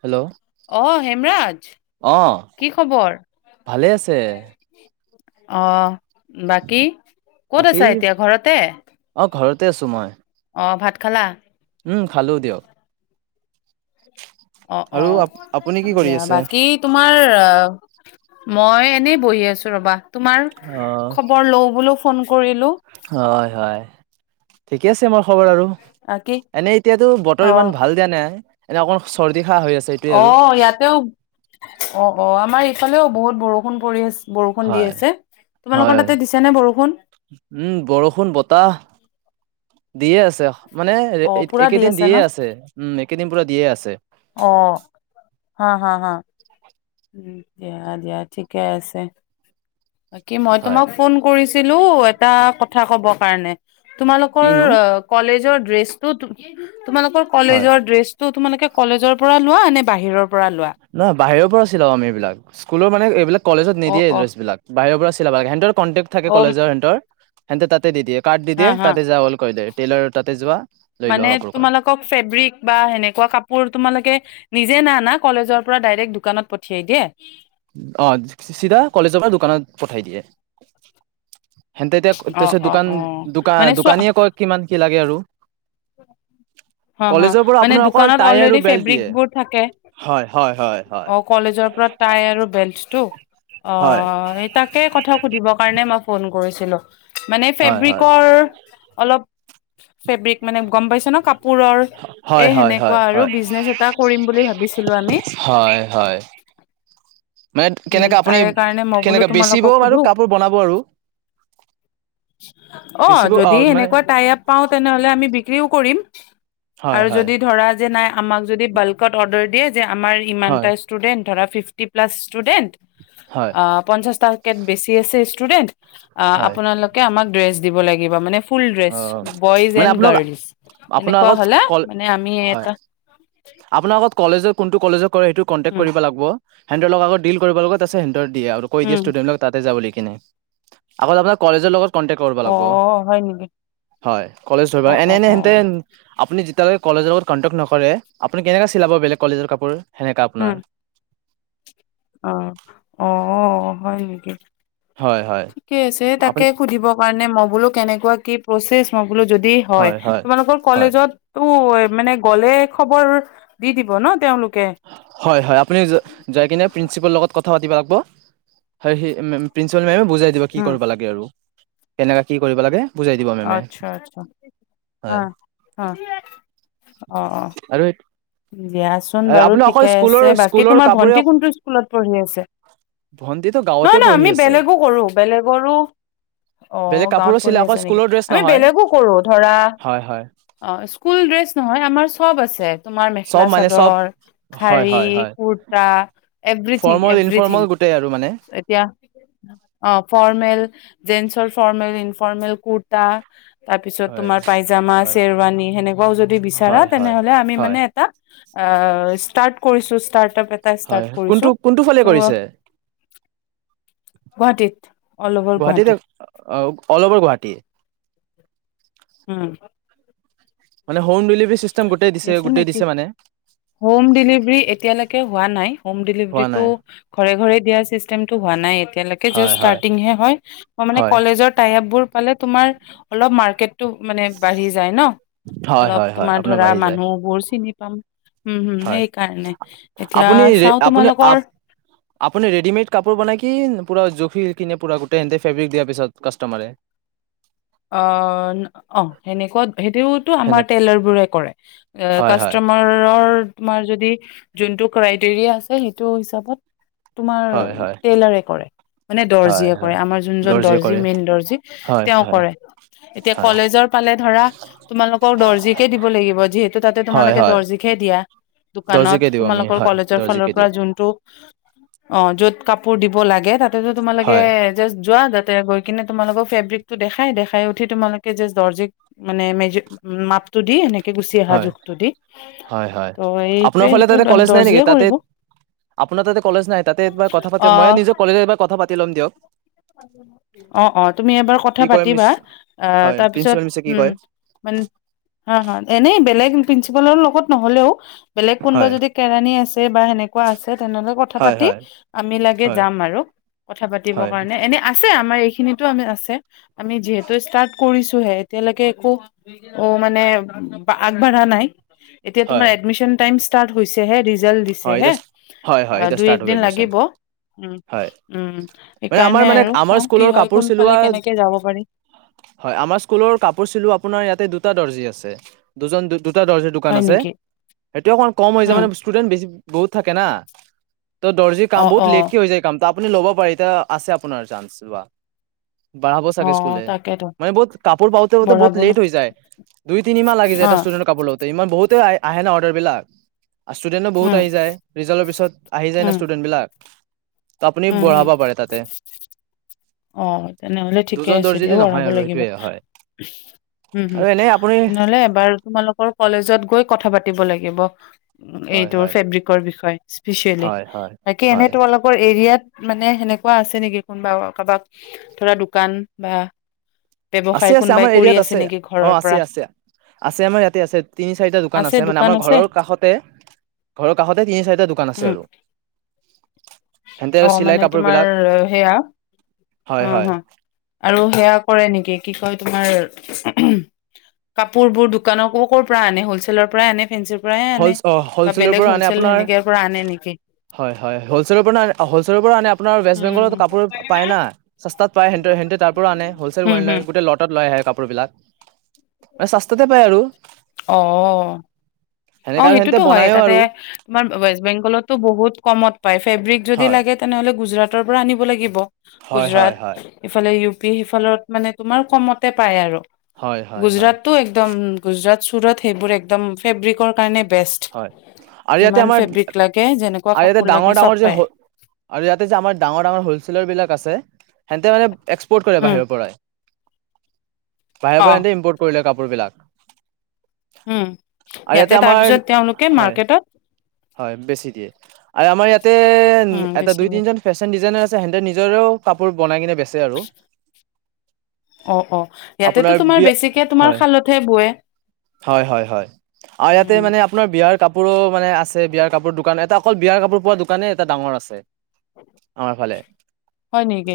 Hello অ' হেমৰাজ অ, কি খবৰ? ভালে আছে? অ। বাকী ক'ত আছা এতিয়া ঘৰতে? তে আছো মই। অ ভাত খালা? উম খালো দিয়ক। অ অ আৰু আপ আপুনি কি কৰি দিয়া আছে বাকী তোমাৰ আ মই এনেই বহি আছো ৰবা তোমাৰ অ খবৰ লওঁ বোলো ফোন কৰিলো হয় হয় ঠিকে আছে মাৰ খবৰ আৰু বাকী এনেই এতিয়াতো বতৰ ইমান অ' ভাল দিয়া নাই এনে অকল চৰ অ ইয়াতেও অ অ আমাৰ ইফালেওহু বৰষুণ পৰি আছে বৰষুণ দি হয় আছে তোমালোকৰ হয় তাতে দিছে নে বৰষুণ? উম বৰষুণ বতাহ দিয়ে আছে মানে অ' পুৰা দি একেদিন ন? দিয়ে আছে উম কেইদিন পৰা দিয়ে আছে অ হা হা হা উ দিয়া দিয়া ঠিকে আছে বাকী মই হয় তোমাক ফোন কৰিছো ছিলো এটা কথা ক'ব কাৰণে তোমালোকৰ কিনো কলেজৰ ড্ৰেছটো তুমি তোমালোকৰ হয় কলেজৰ ড্ৰেছতো তোমালোকে কলেজৰ পৰা লোৱা ন বাহিৰৰ পৰা লোৱা? নহ বাহিৰ আছিল আমি এইবিলাক স্কুলৰ মানে এইবিলাক কলেজত অ নিদিয়ে অ ড্ৰেছ বিলাক বাহিৰৰ পৰা লব লাগে [unintelligible] কনটেক্ট থাকে অ কলেজৰ সিহঁতৰ হেনতে তাতে দি দিয়ে কাৰ্ড দি হা দিয় হা তাতে যা বুলি কয় দাইৰেক টেইলাৰৰ তাতে যোৱা লৈ লোৱা মানে কাপোৰ কয় তোমালোকক ফেব্ৰিক বা সেনেকুৱা কাপোৰ তোমালোকে নিজে নানা কলেজৰ পৰা ডাইৰেক্ট দোকানত পঠিয়াই দিয়ে অ চিধা কলেজৰ পৰা দোকানত পঠাই দিয়ে হেনতে এতিয়া অ তাৰপিত অ দোকান অ মানে দোকান চোৱা দোকানীয়ে কয় কিমান কি লাগে কি আৰু হ -হ কলেজৰ পৰা মানে আপোনাৰ অকল দোকানত টাই আৰু অলৰেডি বেল্ট দিয়ে ফেব্ৰিকবোৰ থাকে। হয় হয় হয় হয় অ', কলেজৰ পৰা তাই আৰু, বেলচ তো, - হয় অ', সেই তাকে কথা সুধিব কাৰণে মই ফোন, কৰিছিলোঁ। মানে হয় হয় হয় ফেব্ৰিকৰ অলপ, - ফেব্ৰিক মানে- গম পাইছে ন', কাপো, পুৰৰ হয় এ', হয় সেনেকুৱা আৰু হয় বিজনেচ এটা কৰিম বুলি ভাবিছিলোঁ আমি। হয় হয় মানে উম্ কেনেকা আপুনি তাৰে কাৰণে মই বোলো কেনেকা বেচিব তোমালোকক আৰু সোধোঁ। কাপোৰ বনাব আৰু অ', বেচিব যদি মানে এনেকুৱা টাই -আপ পাওঁ তেনেহলে আমি বিক, বিক্ৰীও কৰিম। হয় আৰু হয় যদি ধৰা যে, নাই, - আমাক যদি বাল্কত অৰ্ডাৰ দিয়ে, যে, আমাৰ ইমান হয় এটা ষ্টুডেন্ট ধৰাঁ, ফিফটি-প্লাছ, ইছটুদেনত হয় পঞ্চাছ টাকে বেছি আছে ইছটুদেনত, হয় আপোনালোকে আমাক ড্ৰেছ, দিব লাগিব মানে, - ফুল অ ড্ৰেছ, বইজ মানে এণ্ড আপোনাক গাৰ্লছ। আপোনাৰ এনেকুৱা আগত হ'লে কল মানে আমি হয়। এটা আপোনাৰ আগত, - কলেজৰ কোনটো কলেজক? কৰেইটো কন্টেক উম কৰিব লাগব। হেন্তৰ লগত আগত ডিল কৰিব লাগব তাৰপিছত আহিম, দিয়া আৰু কৈ দিয়া উম ষ্টুেদেণ্টক তাতে যা বুলি। কিনে, আগতে আপোনাক কলেজৰ লগত কণ্টেকট কৰবা অ লাগব। হয় নেকি হয়, কলেজ ধৰিব অ অ এনে- অ এনেহেনতে আপুনি, যেতিয়ালৈকে কলেজৰ লগত কণ্টেক নকৰে, আপুনি কেনেকৈ চিলাব বেলেগ কলেজৰ কাপোৰ? সেনেকা আপোনাৰ, উম অ', -অহ্ ', হয় নেকি? হয় হয় ঠিকে আছে আপুনি তাকে সুধিব কাৰণে মই বোলো কেনেকুৱা কি?, পচিচ মম', বোলো যদি হয়, তোমালোকৰ হয় কলেজততো, মানে গলে খবৰ দি, দিব ন ', তেওঁলোক? হয় -হয় আপুনি যাইকিনে প্ৰিন্সিপালৰ লগত কথা, কথা পাতিব লাগব। হয়, সেই প্ৰিন্সিপাল মেমে বুজাই দিব কি উম কৰিব লাগে আৰু। তেনেকুৱা আচ্ছা আচ্ছা হা হয় হ অ অ আৰু ব্যা বাৰু আপুনি অকল ঠিকে আছে স্কুলৰ বাকী স্কুলৰ তোমাৰ কাপোৰে ভন্টি কোনটো স্কুলত পঢ়ি আছে ভন্টিটো গাঁৱতে নহয় নহয় পঢ়ি আমি আছে বেলেগো কৰো বেলেগৰো অ বেলেগ গাঁৱত কাপোৰো পঢ়ি চিলাই অকল আছে নেকি স্কুলৰ ড্ৰেছ আমি নহয় বেলেগো কৰো ধৰা হয় হয় অ স্কুল নহয় আমাৰ সব আছে তোমাৰ চব মেখেলা মানে চব চাদৰ হয় হাৰি হয় হয় খুটা এভৰিঠিং ফৰ্মেল এভৰিঠিং ইনফৰ্মেল গোটেই আৰু মানে ফৰমেল ফৰ্মেল কুৰ্তা তাৰ পিছত হয় তোমাৰ পাইজামা হয় চেৰৱানী সেনেকুৱাও যদি বিচাৰা হয় হয় তেনেহলে আমি হয় ইচটাৰট কৰিছো ইচটাৰট হয় কোনটো কোনটো ফালে কৰিছে গুৱাহাটীত অল অভাৰ গুৱাহাটী গুৱাহাটীত অ অল অভাৰ গুৱাহাটী উম মানে হোম ডেলিভ হম দেলিভাৰী এতিয়ালেকে হোৱা নাই হম দেলিভেৰী হোৱা টো নাই ঘৰে ঘৰে দিয়া চিষ্টেম টো হোৱা নাই এতিয়া এতিযালেকে হয় জাষ্ট হয় ষ্টাৰ্টিং হে হয় মানে হয় কলেজৰ টাইআপ বোৰ পালে তোমাৰ অলপ মাৰ্কেটটো মানে বাঢ়ি যায় ন হয় অলপ হয় হয় আপোনাৰ ধৰা বাঢ়ি যায় মানুহবোৰ চিনি পাম উম হম হয় সেইকাৰণে এতিয়া আপুনি চাও আপনি তোমালোকৰ আপুনি ৰেডিমেড কাপোৰ বনায় কি পুৰা জোখি কিনে পুৰা গোটেই এণ্টি ফেব্ৰিক দিয়াৰ পিছত কাষ্টমাৰে অ অ অ ন অহ সেনেকুৱা সেইটোওতো আমাৰ সেনে টেইলাৰবোৰে কৰে হয় হয় কাষ্টমাৰৰ তোমাৰ যদি যোনটো ক্ৰাইটেৰিয়া আছে সেইটো হিচাপত তোমাৰ হয় হয় টেইলাৰে কৰে মানে হয় দৰ্জীয়ে কৰে হয় আমাৰ যোনজন দৰ্জিয়ে দৰ্জি কৰে মেইন দৰ্জী হয় তেওঁ হয় কৰে এতিয়া হয় কলেজৰ পালে ধৰা তোমালোকক দৰ্জীকে দিব লাগিব যিহেতু তাতে হয় তোমালোকে হয় দৰ্জীক হে দিয়া দোকানত দৰ্জিকে দিওঁ আমি তোমালোকৰ হয় কলেজৰ ফালৰ দৰ্জিকে পৰা দিওঁ যোনটো অ য'ত কাপোৰ দিব লাগে তাত এটিয়াটো তোমালোকে হয় জাষ্ট যোৱা তাত তে গৈ কিনে তোমালোকৰ ফেব্ৰিক টো দেখাই দেখা খাই উঠি তোমালোকো দৰ্জিক মানে মেজ মাপটো দি এ হয় হয় হয় ত' এইটোৱে আপোনাৰ ফালে সেইটো তাতে কলেজ নাই নেকি দৰ্জিয়ে তাতে কৰিব আপোনাৰ তাতে কলেজ নাই তাতে একবাৰা কথা অ পতক মই নিজে কলেজত এইবাৰ কথা পাতি তি লম দিয়ক অ অ তুমি এবাৰ কথা কি কয় মিছ পাতিবা আহ হয় তাৰপিছত প্ৰিন্সিপাল মিছে কি উম কয় মে অ অ এনেই বেলেগ প্ৰিঞ্চিপালৰ লগত নহলেও বেলেগ কোনোবা হয় যদি কেৰাণী আছে বা সেনেকুৱা আছে তেনেহলে কথা হয় পাতি হয় আমি লাগে হয় যাম আৰু কথা পাতিব হয় হয়নে এনে আছে আমাৰ সিটো আ আছে আমি যিহেতু ষ্টাৰ্ট কৰিছোহে এতিয়ালৈকে একো অ মানে আগবাঢ়া নাই এতিয়া তোমাৰ হয় এডমিশ্যন টাইমছ ষ্টাৰ্ট হৈছেহে ৰিজাল্ট দিছে হয় হে এতিয়া হয় অ হয় এতিয়া দুই এক ষ্টাৰ্ট হ'ব দিন এডমিশ্যন লাগিব উম এ আমাৰ সেইকাৰণে মানে আৰু আমাৰ চাও কি স্কুলৰ হয় কাপোৰ চিলোৱা কোনফালে কেনেকে যাব পাৰি হয় আমাৰ স্কুলৰ কাপোৰ চিলোৱা আপোনাৰ ইয়াতে দুটা দৰ্জী আছে দুজন দ দুটা দৰ্জাৰ দোকান হয় আছে, নেকি সেইটোৱে অকণ কম হৈ যায় উম মানে ষ্টুডেন্ট বেছি আছে। বহুত থাকে না। ত দৰ্জি অ কাম বহত অ লেট হৈ যায় কাম আপুনি ল'ব পাৰে এতিয়া আছে আপোনাৰ চাঞ্চ লোৱা বঢ়াব অ চাগে তাকেতো স্কুলোনে বহুত কাপোৰ পাওঁতে পাওঁতে বহুত বঢ়াব ন লেট হৈ যায়, দুই তিনি মাহ লাগি যায় অ এটা ষ্টুডেণ্ট কাপোৰ লাওঁতে ইমান বহুতে আহে ন অৰ্ডাৰ বিলাক ষ্টুডেণ্ট উম আহি যায় ৰিজাল্টৰ পিছত আহি যায় না উম ষ্টুডেন্ট বিলাক। আপুনি উম হম বঢ়াব পাৰে তাতে। অ তেনেহলে ঠিকে দুজন আছে দৰ্জী দিয়া দি নহয় বঢ়াব আৰু লাগিব সেইটোৱে হয় হম আৰু এনেই আপুনি তেনেহলে এবাৰ তোমালোকৰ কলেজত গৈ কথাকে। কথা পাতিব লাগিব, হয় এইটো হয়। ফেব্ৰিকৰ বিষয়ে স্পিচিয়েলি হয় হয় বাকী এনে হয় তোমালোকৰ এৰিয়াত মানে সেনেকুৱা আছে নেকি? বাৰু কাৰোবাক ধৰা দোকান বা ব্যৱসায় আছে -আছে কোনোবাই আমাৰ কৰি এৰিয়াত আছে নেকি ঘৰৰ অ' আছে পৰা আছে -আছে আমাৰ ইয়াতে আছে তিনি চাৰিটা দোকান আছে মানে আমাৰ ঘৰৰ কাষতে ঘৰৰ কাষতে তিনি চাৰিটা দোকান আছে উম আৰু। সেনতে আৰু অ' চিলাই মানে কাপোৰ তোমাৰ বিলাক সেয়া হয় অ' হয় হ আৰু সেয়া কৰি কি কয় তোমাৰ কাপোৰ বোৰ দোকানৰ কৰ কৰ পৰ আনে হ'ল ছেল ৰ পৰা আনে নে ফেঞ্চি পৰা আনে হ বা হলছেলৰ বেলেগ পৰা আনে হ'লচেল আপোনাৰ সেনেকে পৰা আনে নেকি হয়- হয় হলছেলৰ পৰা হলচলৰ পৰা আনে আপোনাৰ ৱেষ্ট বেংগলত উম কাপোৰ পায় না। চস্তাত পায় সেহেতে তাৰ পৰা আনে হলচেল হম হম [unintelligible] গোট লতাত লৈ আহে কাপোৰ কাপোৰবিলাক। মাননে সস্তাতে পাই আৰু। অ অ সেনেকা আৰু সেহতে 'সেইটোতো হয় বনায়ো তাতে আৰু তোমাৰ ৱেষ্ট বেংগলতো বহুত কমত পায়। ফেব্ৰিক যদি হয় লাগে তেনেহ'লে গুজৰাট। গুজৰাটৰ পৰা আনিব লাগিব। হয় হয় গুজৰাট হয় ইফালে ইউ সেইফালত মানে তোমাৰ কমতে পায় আৰু। হয় হয় হয় গুজৰাটটো একদম গুজৰাট চুৰত সেইবোৰ একদম ফেব্ৰিকৰ। কাৰণে বি হয় আৰু ইয়াতে আমাৰ আৰু লাগে যেনেকুৱা অ ইয়াতে কাপোৰ লাগে ডাঙৰ চব ডাঙৰ যে পায় হ আৰু ইয়াতে যে আমাৰ ডাঙৰ ডাঙৰ হলছেলৰ বিলাক আছে। সিহঁতে মানে এক্সপৰ্ট কৰে উম বাহিৰৰ পৰাই। পাৰে অ পৰে দেই এ ইম্পৰ্ কৰিলে কাপ কাপোৰ বিলাক উম আৰু ইয়াতে আমাৰ তাৰপিছত তেওঁলোক হয় হয় বেছি দিয়ে আৰু আমাৰ ইয়াতে উম এটা বেছি দুই তিনিজন ফেশ্বন ডিজাইনাৰ আছে সিহঁতে নিজৰেও কাপোৰ বনাই কিনে বেচে আৰু অঁ অঁ ইয়াতেতটো আপোনাৰ তোমাৰ বিয়া বেছিকৈ তোমাৰ হয় হালতহে বোৱে হয় হয় হয় আৰু ইয়াতে উম মানে আপোনাৰ বিয়াৰ কাপোৰো মানে আছে বিয়াৰ কাপোৰ দোকান এটা অকল বিয়াৰ কাপোৰ পোৱা দোকানে এটা ডাঙৰ আছে আমাৰ ফালে হয় নেকি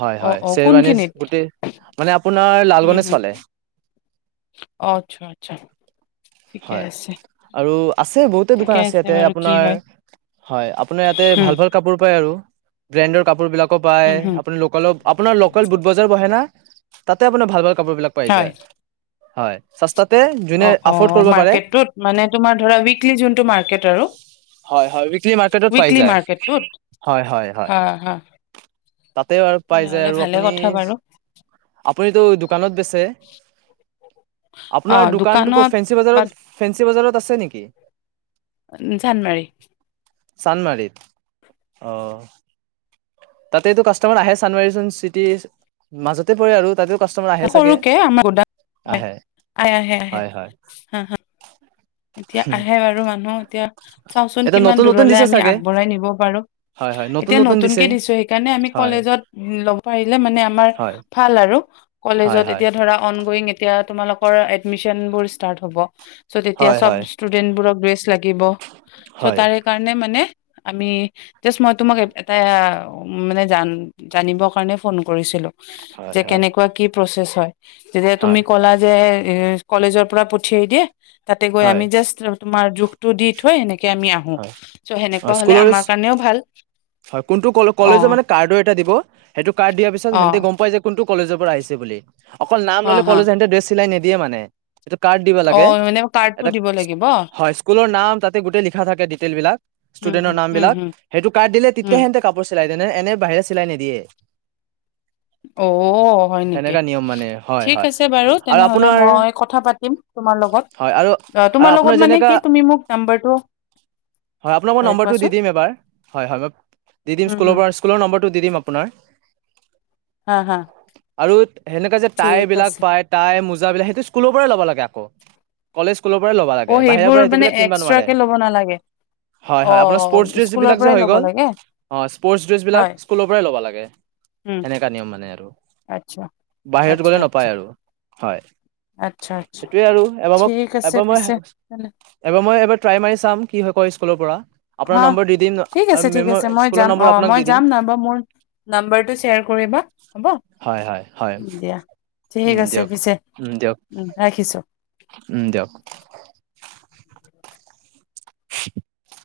হয় অঁ হয় অঁ শ্বেৰৱানী কোনখিনিত গোটেই মানে আপোনাৰ উম লালগণেজ হম ফালে অঁ আচ্ছা আচ্ছা ঠিকে হয় আছে আৰু আছে বহুতে দোকান ঠিকে আছে ইয়াতে বাৰু কি আপোনাৰ হয় হয় আপোনাৰ ইয়াতে উম ভাল ভাল কাপোৰ পাই আৰু বেনদৰ কাপোৰ বিলাক হ'ব পায় উম হম আপোনাৰ লোকেলত আপোনাৰ লোকেল বুট বজাৰ বহে না তাতে আপোনাৰ ভাল ভাল কাপোৰ বিলাক পাই হয় যায় হয় চস্তাত এহ অ যোনে অ আৰফৰ্ড কৰিব পাৰে মাৰ্কেটটোত মানে তোমাৰ ধৰা উইকলি যোনটো মাৰ্কেট আৰু হয় হয় উইকলি মাৰ্কেটত পাই উইকলি যায় মাৰ্কেটটোত হয় হয় হয় হ তাতে আৰু পাই যায় আৰু আপুনি বাৰু আপুনিতো দোকানত বেচ অ আপোনাৰ দোকানটো ক'ত দোকানত ফেঞ্চি বা বজাৰত ৰেঞ্জ বজাৰত আছে নেকি উ জানমাৰি চানমাৰিত অঁ তাতেতটো কাষ্টমাৰ আহে চানুৱাৰী চোন চিটিৰ মাজতে পৰে আৰু তাতে সৰুকে আমাৰ আহ আহে আহে আহে হয় হয় হাঁ হাঁ এতিয়া আহে বাৰু মানুহ চাওচোন এতিয়া কিমান নতুন নতুন দূৰলে দিছে আমি চাগে আগবঢ়াই নিব পাৰো। হয় হয় নতুন এতিয়া নতুন দিছে নতুনকে দিছো সেইকাৰণে আমি হয় কলেজত লব পাৰিলে মানে আমাৰ হয় ভাল আৰু। হয় কলেজত হয় এতিয়া ধৰা অন- [unintelligible] এতিয়া তোমালোকৰ এডমিশ্যনবোৰ ষ্টাৰ্ট হ'ব। এতিয়া হয় চব হয় ষ্টুডেন্ট বোৰক ড্ৰেছ লাগিব। চ হয় তাৰে কাৰণে মানে আমি জাচ মই তোমাক এটা মানে জান জানিব কাৰণে ফোন কৰিছিলো। হয় যে হয় কেনেকুৱা কিব প্ৰচেছ হয়। যেনে তুমি হয় ক'লা যে এ, কলেজৰ পৰা পঠিয়াই দিয়ে। তাতে হয় গৈ হয় আমি জাষ্ট তোমাৰ জোখ টো দি থৈ এনেকে হয় অ', স্কুলৰ ড্ৰেছ কাৰণেও ভাল হয়। কোনটো অ কলেজৰ মানে কাৰ্ডটো এটা দিব, সেইটো কাৰ্ড দিয়াৰ পিছত অ হেন্তে গম পাই যে কোনটো কলেজৰ পৰা আহিছে বুলি। অকল নাম হা ললে হা কলেজ হেন্তে ড্ৰেছ চিলাই নি দিয়ে মানে। সেইটো কাৰ্ড দিব অ লাগে, মানে কাৰ্ডটো এটা দিব লাগিব হয় স্কুলৰ নাম তাতে গোটেই লিখা ডিতেইল বিলাক উম ষ্টুডেন্টৰ হম নাম হম বিলাক হম সেইটো কাৰ্ড দিলে হম তেতিয়া সেতে কাপোৰ চিলাই। এনে এনে বাহিৰে চিলাই নিদিয়ে। অ' হয় নেকি? সেনেকা নিয়ম মানে হয় ঠিক হয় আছে বাৰু আৰু তেনেহলে আপোনাৰ মই কথা পাতিম তোমাৰ হয় লগত, আৰু আৰু তোমাৰ আপোনাৰ লগত মানে যেনেকা কি তুমি মোক নাম্বাৰটো হয়, আপোনাক মই নম্বৰটো দি দিম এবাৰ। হয় হয়, মই দি দিম। উম হম স্কুলৰ স্কুলৰ নম্বৰটো দি দিম আপোনাৰ। হা হা আৰু সেনেকা যে তাই ঠিক বিলাক আছে পায় তাই সেইটো স্কুল পৰাই ল'ব লাগে আক কলে স্কুলৰ পৰাই ল'ব অ লাগে বাহিৰৰ সেইবোৰ পৰা মানে এইটোবিলাক কিনিব নোৱাৰে এক্সট্ৰাকে ল'ব নালাগে হয় হয় আপোনাৰ স্পৰ্টছ অ', ড্ৰেছ স্কুলৰ বিলাক যে পৰাই হৈ ল'ব গ'ল অ লাগে হয়, হয় স্পৰ্টছ ড্ৰেছ বিলাক হয়। স্কুলৰ পৰাই ল'ব লাগে উম। সেনেকা নিয়ম মানে আৰু আচ্ছা, বাহিৰত আচ্ছা, গ'লে আচ্ছা, নাপায় আৰু হয়, আচ্ছা, আচ্ছা সেইটোয়ে আৰু এবাৰ মই ঠিক আছে এবাৰ মই পিছে এবাৰ মই এবাৰ ট্ৰাই মাৰিছো কি হয় কয় স্কুলৰ পৰা দিম ঠিক আৰু আছে ঠিক মেমৰ আছে মই স্কুলৰ যাম নম্বৰ অ আপোনাক মই দি দিম যাম নহ'ল বা মোৰ নাম্বাৰটো শ্বেয়াৰ কৰিবা হ'ব হয় হয় হয় দিয়া ঠিক উম আছে দিয়ক পিছে উম দিয়ক ৰাখিছো উম দিয়ক [inaudible]